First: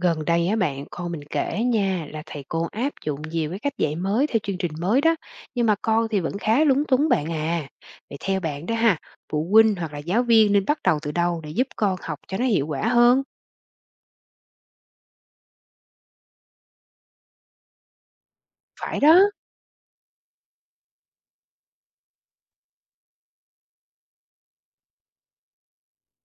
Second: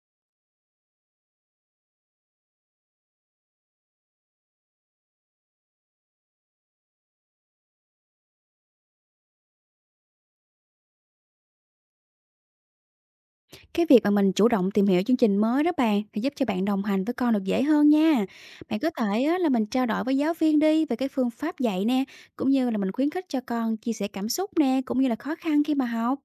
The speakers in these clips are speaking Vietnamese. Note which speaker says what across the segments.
Speaker 1: Gần đây á bạn, con mình kể nha là thầy cô áp dụng nhiều cái cách dạy mới theo chương trình mới đó, nhưng mà con thì vẫn khá lúng túng bạn à. Vậy theo bạn đó ha, phụ huynh hoặc là giáo viên nên bắt đầu từ đâu để giúp con học cho nó hiệu quả hơn?
Speaker 2: Cái việc mà mình chủ động tìm hiểu chương trình mới đó bạn, thì giúp cho bạn đồng hành với con được dễ hơn nha. Bạn có
Speaker 1: Phải đó.
Speaker 2: thể á, là mình trao đổi với giáo viên đi về cái phương pháp dạy nè, cũng như là mình khuyến khích cho con chia sẻ cảm xúc nè, cũng như là khó khăn khi mà học.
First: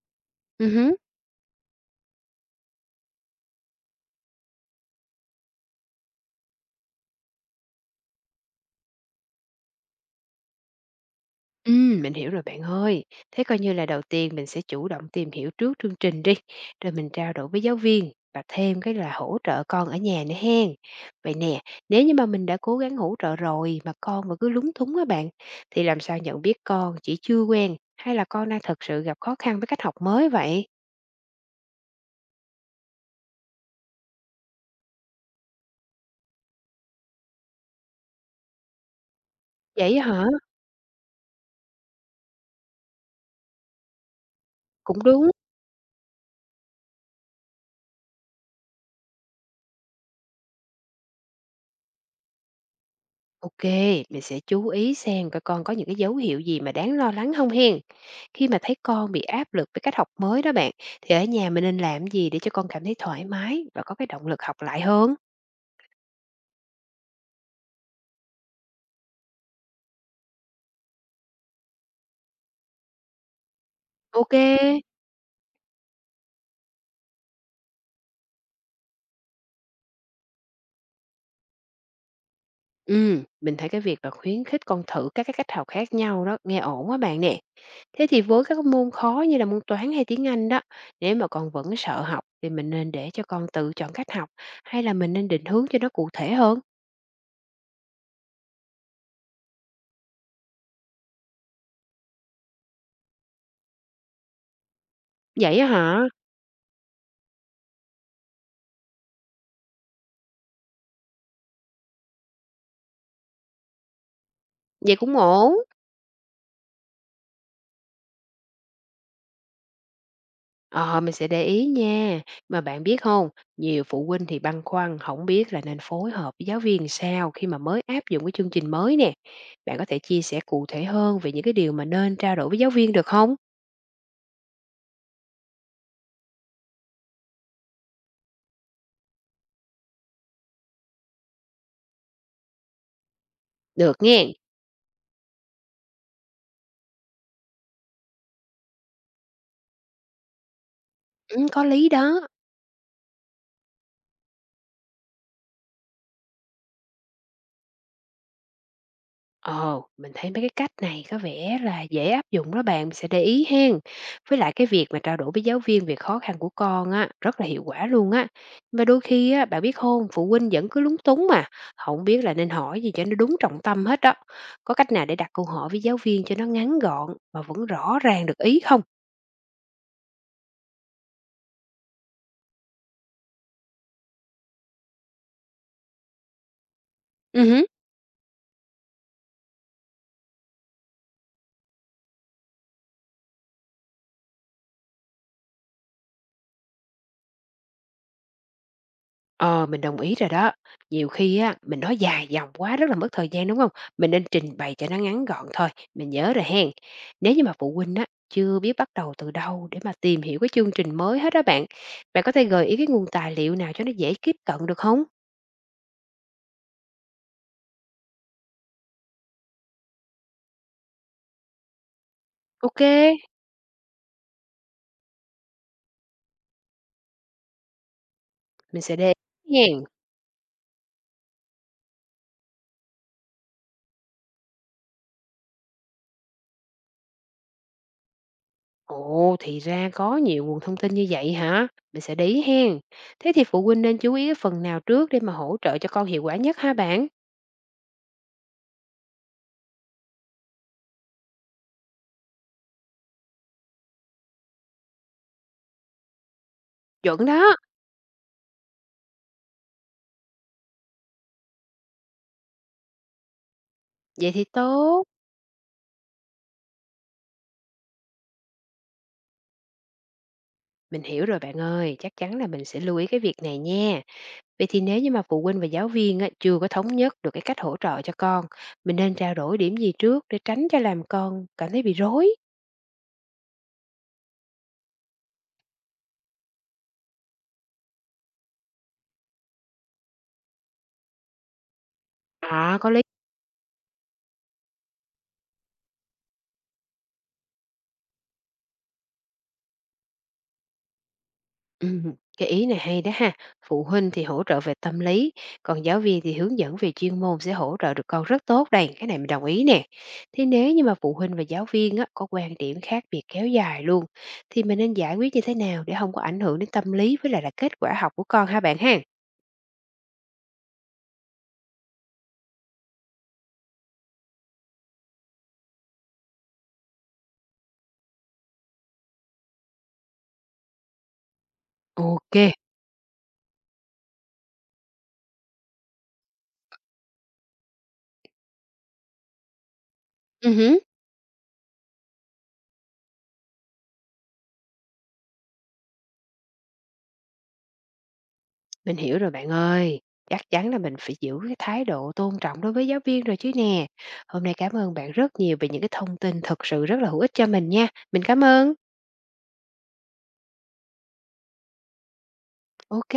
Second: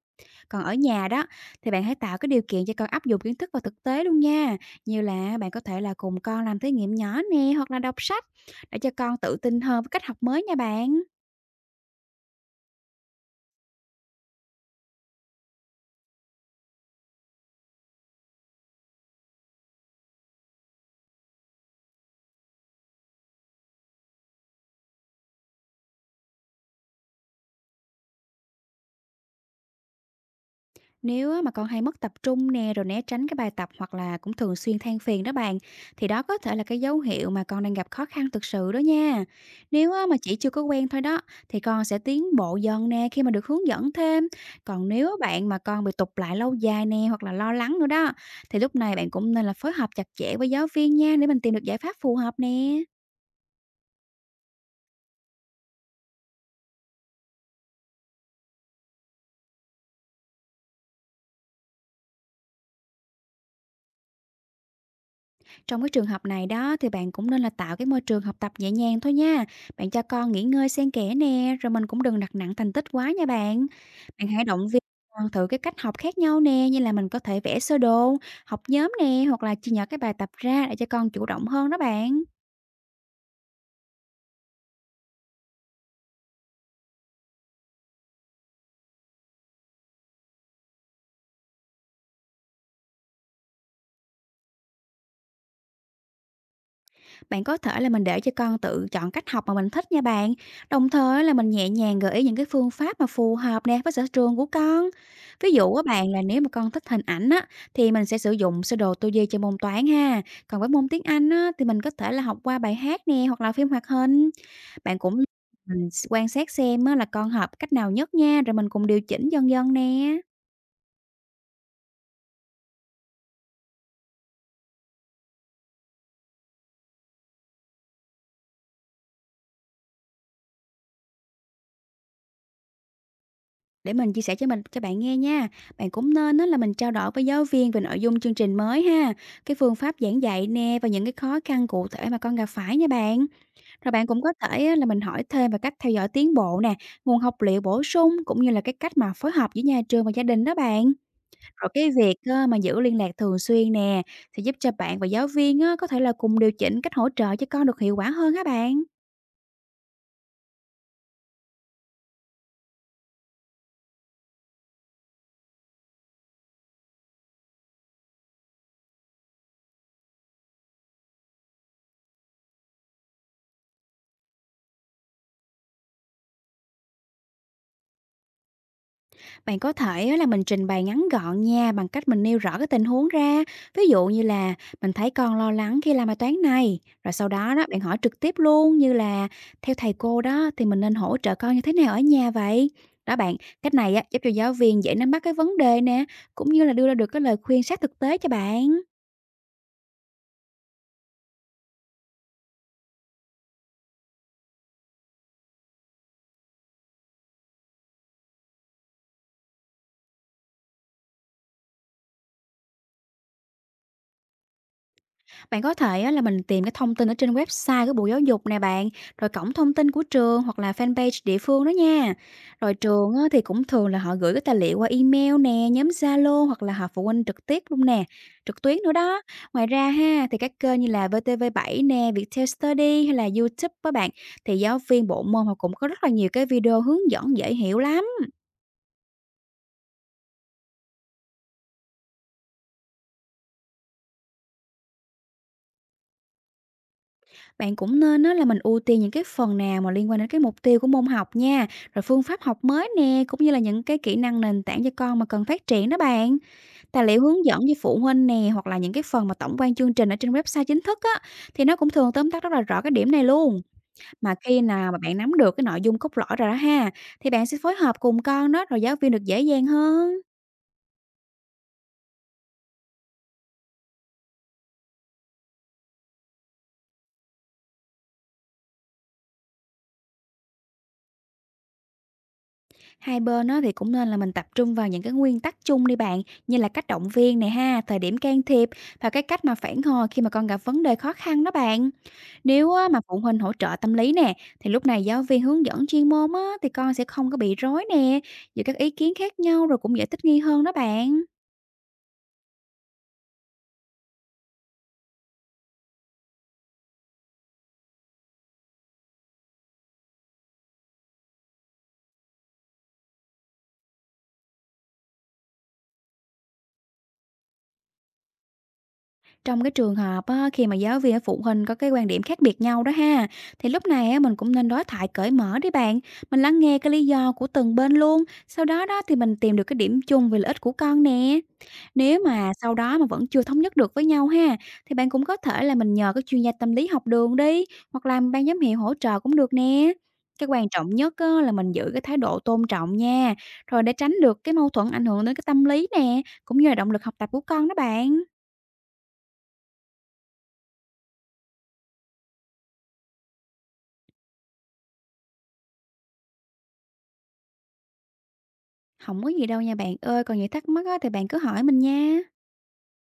Speaker 2: Còn ở
Speaker 1: Ừ.
Speaker 2: nhà đó thì bạn hãy tạo cái điều kiện cho con áp dụng kiến thức vào thực tế luôn nha. Như là bạn có thể là cùng con làm thí nghiệm nhỏ nè hoặc là đọc sách để cho con tự tin hơn với cách học mới nha bạn.
Speaker 1: Mình hiểu rồi bạn ơi. Thế coi như là đầu tiên mình sẽ chủ động tìm hiểu trước chương trình đi, rồi mình trao đổi với giáo viên và thêm cái là hỗ trợ con ở nhà nữa hen. Vậy nè, nếu như mà mình đã cố gắng hỗ trợ rồi mà con vẫn cứ lúng túng á bạn, thì làm sao nhận biết con chỉ chưa quen hay là con đang thật sự gặp khó khăn với cách học mới vậy?
Speaker 2: Nếu á mà con hay mất tập trung nè, rồi né tránh cái bài tập hoặc là cũng thường xuyên than phiền đó bạn, thì đó có thể là cái dấu hiệu mà con đang gặp khó khăn thực sự đó nha. Nếu
Speaker 1: Vậy á
Speaker 2: á mà
Speaker 1: hả?
Speaker 2: chỉ chưa có quen thôi đó, thì con sẽ tiến bộ dần nè khi mà được hướng dẫn thêm. Còn
Speaker 1: Cũng
Speaker 2: nếu á
Speaker 1: đúng.
Speaker 2: bạn mà con bị tụt lại lâu dài nè hoặc là lo lắng nữa đó, thì lúc này bạn cũng nên là phối hợp chặt chẽ với giáo viên nha để mình tìm được giải pháp phù hợp nè.
Speaker 1: OK, mình sẽ chú ý xem coi con có những cái dấu hiệu gì mà đáng lo lắng không hen. Khi mà thấy con bị áp lực với cách học mới đó bạn, thì ở nhà mình nên làm gì để cho con cảm thấy thoải mái và có cái động lực học lại hơn?
Speaker 2: Trong cái trường hợp này đó thì bạn cũng nên là tạo cái môi trường học tập nhẹ nhàng thôi nha. Bạn cho con nghỉ ngơi xen kẽ nè, rồi mình cũng đừng đặt nặng thành tích quá nha bạn. Bạn hãy động viên
Speaker 1: OK.
Speaker 2: con thử cái cách học khác nhau nè, như là mình có thể vẽ sơ đồ, học nhóm nè, hoặc là chia nhỏ cái bài tập ra để cho con chủ động hơn đó bạn.
Speaker 1: Mình thấy cái việc là khuyến khích con thử các cái cách học khác nhau đó, nghe ổn quá bạn nè. Thế thì với các môn khó như là môn toán hay tiếng Anh đó, nếu mà con vẫn sợ học thì mình nên để cho con tự chọn cách học hay là mình nên định hướng cho nó cụ thể hơn?
Speaker 2: Bạn có thể là mình để cho con tự chọn cách học mà mình thích nha bạn. Đồng thời là mình nhẹ nhàng gợi ý những cái phương pháp mà phù hợp nè với sở trường của con. Ví
Speaker 1: Vậy á
Speaker 2: dụ á
Speaker 1: hả?
Speaker 2: bạn là nếu mà con thích hình ảnh á thì mình sẽ sử dụng sơ đồ tư duy cho môn toán ha. Còn với môn tiếng Anh á thì mình có thể là học qua bài hát nè hoặc là phim hoạt hình.
Speaker 1: Vậy
Speaker 2: Bạn cũng
Speaker 1: cũng ổn.
Speaker 2: mình quan sát xem á là con hợp cách nào nhất nha, rồi mình cùng điều chỉnh dần dần nè.
Speaker 1: Ờ, mình sẽ để ý nha. Mà bạn biết không, nhiều phụ huynh thì băn khoăn không biết là nên phối hợp với giáo viên sao khi mà mới áp dụng cái chương trình mới nè. Bạn có thể chia sẻ cụ thể hơn về những cái điều mà nên trao đổi với giáo viên được không
Speaker 2: Để mình chia sẻ cho bạn nghe nha. Bạn cũng nên đó là mình trao đổi với giáo viên về nội dung chương trình mới ha, cái phương pháp giảng dạy nè và những cái khó khăn cụ thể mà con gặp phải nha bạn. Rồi
Speaker 1: Được
Speaker 2: bạn cũng có
Speaker 1: nghe
Speaker 2: thể á là mình hỏi thêm về cách theo dõi tiến bộ nè, nguồn học liệu bổ sung cũng như là cái cách mà phối hợp giữa nhà trường và gia đình đó bạn.
Speaker 1: . Ừm, có
Speaker 2: Rồi cái
Speaker 1: lý
Speaker 2: việc
Speaker 1: đó.
Speaker 2: á mà giữ liên lạc thường xuyên nè sẽ giúp cho bạn và giáo viên á có thể là cùng điều chỉnh cách hỗ trợ cho con được hiệu quả hơn há bạn.
Speaker 1: Ồ, mình thấy mấy cái cách này có vẻ là dễ áp dụng đó bạn, mình sẽ để ý hen. Với lại cái việc mà trao đổi với giáo viên về khó khăn của con á, rất là hiệu quả luôn á. Mà đôi khi á, bạn biết không, phụ huynh vẫn cứ lúng túng mà, không biết là nên hỏi gì cho nó đúng trọng tâm hết đó. Có cách nào để đặt câu hỏi với giáo viên cho nó ngắn gọn mà vẫn rõ ràng được ý không?
Speaker 2: Bạn có thể á là mình trình bày ngắn gọn nha, bằng cách mình nêu rõ cái tình huống ra. Ví dụ như là "Mình thấy con lo lắng khi làm bài toán này." Rồi sau đó đó,
Speaker 1: Ừ.
Speaker 2: bạn hỏi trực tiếp luôn như là "Theo thầy cô đó, thì mình nên hỗ trợ con như thế nào ở nhà vậy?" Đó bạn, cách này á giúp cho giáo viên dễ nắm bắt cái vấn đề nè, cũng như là đưa ra được cái lời khuyên sát thực tế cho bạn.
Speaker 1: Ờ, mình đồng ý rồi đó. Nhiều khi á, mình nói dài dòng quá rất là mất thời gian, đúng không? Mình nên trình bày cho nó ngắn gọn thôi, mình nhớ rồi hen. Nếu như mà phụ huynh á, chưa biết bắt đầu từ đâu để mà tìm hiểu cái chương trình mới hết đó bạn, bạn có thể gợi ý cái nguồn tài liệu nào cho nó dễ tiếp cận được không?
Speaker 2: Bạn có thể á, là mình tìm cái thông tin ở trên website của Bộ Giáo dục nè bạn, rồi cổng thông tin của trường hoặc là fanpage địa phương đó nha. Rồi
Speaker 1: Ok,
Speaker 2: trường á, thì cũng thường là họ gửi cái tài liệu qua email nè, nhóm Zalo hoặc là họp phụ huynh trực tiếp luôn nè, trực tuyến
Speaker 1: mình
Speaker 2: nữa
Speaker 1: sẽ để
Speaker 2: đó.
Speaker 1: ý
Speaker 2: Ngoài
Speaker 1: hen.
Speaker 2: ra ha, thì các kênh như là VTV7 nè, Viettel Study hay là YouTube các bạn thì giáo viên bộ môn họ cũng có rất là nhiều cái video hướng dẫn dễ hiểu lắm.
Speaker 1: Ồ, thì ra có nhiều nguồn thông tin như vậy hả? Mình sẽ để ý hen. Thế thì phụ huynh nên chú ý cái phần nào trước để mà hỗ trợ cho con hiệu quả nhất ha bạn?
Speaker 2: Bạn cũng nên á, là mình ưu tiên những cái phần nào mà liên quan đến cái mục tiêu của môn học nha, rồi phương pháp học mới nè, cũng như là những cái kỹ năng nền tảng cho con mà cần phát triển đó bạn. Tài liệu
Speaker 1: Chuẩn
Speaker 2: hướng
Speaker 1: đó,
Speaker 2: dẫn cho phụ huynh nè, hoặc là những cái phần mà tổng quan chương trình ở trên website chính thức á, thì nó cũng thường tóm tắt rất là rõ cái điểm này luôn.
Speaker 1: vậy
Speaker 2: Mà
Speaker 1: thì
Speaker 2: khi nào mà
Speaker 1: tốt.
Speaker 2: bạn nắm được cái nội dung cốt lõi rồi đó ha, thì bạn sẽ phối hợp cùng con đó, rồi giáo viên được dễ dàng hơn.
Speaker 1: Mình hiểu rồi bạn ơi, chắc chắn là mình sẽ lưu ý cái việc này nha. Vậy thì nếu như mà phụ huynh và giáo viên á, chưa có thống nhất được cái cách hỗ trợ cho con, mình nên trao đổi điểm gì trước để tránh cho làm con cảm thấy bị rối?
Speaker 2: Hai bên á thì cũng nên là mình tập trung vào những cái nguyên tắc chung đi bạn, như là cách động viên này ha, thời điểm can thiệp và cái cách mà phản hồi khi mà con gặp vấn đề khó khăn đó bạn. Nếu
Speaker 1: À,
Speaker 2: á
Speaker 1: có
Speaker 2: mà
Speaker 1: lý.
Speaker 2: phụ huynh hỗ trợ tâm lý nè, thì lúc này giáo viên hướng dẫn chuyên môn á, thì con sẽ không có bị rối nè giữa các ý kiến khác nhau, rồi cũng dễ thích nghi hơn đó bạn.
Speaker 1: Ừ, cái ý này hay đó ha. Phụ huynh thì hỗ trợ về tâm lý, còn giáo viên thì hướng dẫn về chuyên môn sẽ hỗ trợ được con rất tốt đây. Cái này mình đồng ý nè. Thế nếu như mà phụ huynh và giáo viên á, có quan điểm khác biệt kéo dài luôn, thì mình nên giải quyết như thế nào để không có ảnh hưởng đến tâm lý với lại là kết quả học của con ha bạn ha?
Speaker 2: Trong cái trường hợp á, khi mà giáo viên và phụ huynh có cái quan điểm khác biệt nhau đó ha, thì lúc này á, mình cũng nên đối thoại cởi mở đi bạn. Mình lắng nghe cái lý do của từng bên luôn. Sau đó đó thì mình tìm được cái điểm chung về lợi ích của con nè. Nếu mà
Speaker 1: OK.
Speaker 2: sau đó mà vẫn chưa thống nhất được với nhau ha, thì bạn cũng có thể là mình nhờ các chuyên gia tâm lý học đường đi, hoặc là ban giám hiệu hỗ trợ cũng được nè. Cái quan
Speaker 1: Hứm.
Speaker 2: trọng nhất á, là mình giữ cái thái độ tôn trọng nha, rồi để tránh được cái mâu thuẫn ảnh hưởng đến cái tâm lý nè, cũng như là động lực học tập của con đó bạn.
Speaker 1: Mình hiểu rồi bạn ơi. Chắc chắn là mình phải giữ cái thái độ tôn trọng đối với giáo viên rồi chứ nè. Hôm nay cảm ơn bạn rất nhiều về những cái thông tin thực sự rất là hữu ích cho mình nha. Mình cảm ơn.
Speaker 2: Không có gì đâu nha bạn ơi, còn những thắc mắc á thì bạn cứ hỏi mình nha.
Speaker 1: OK.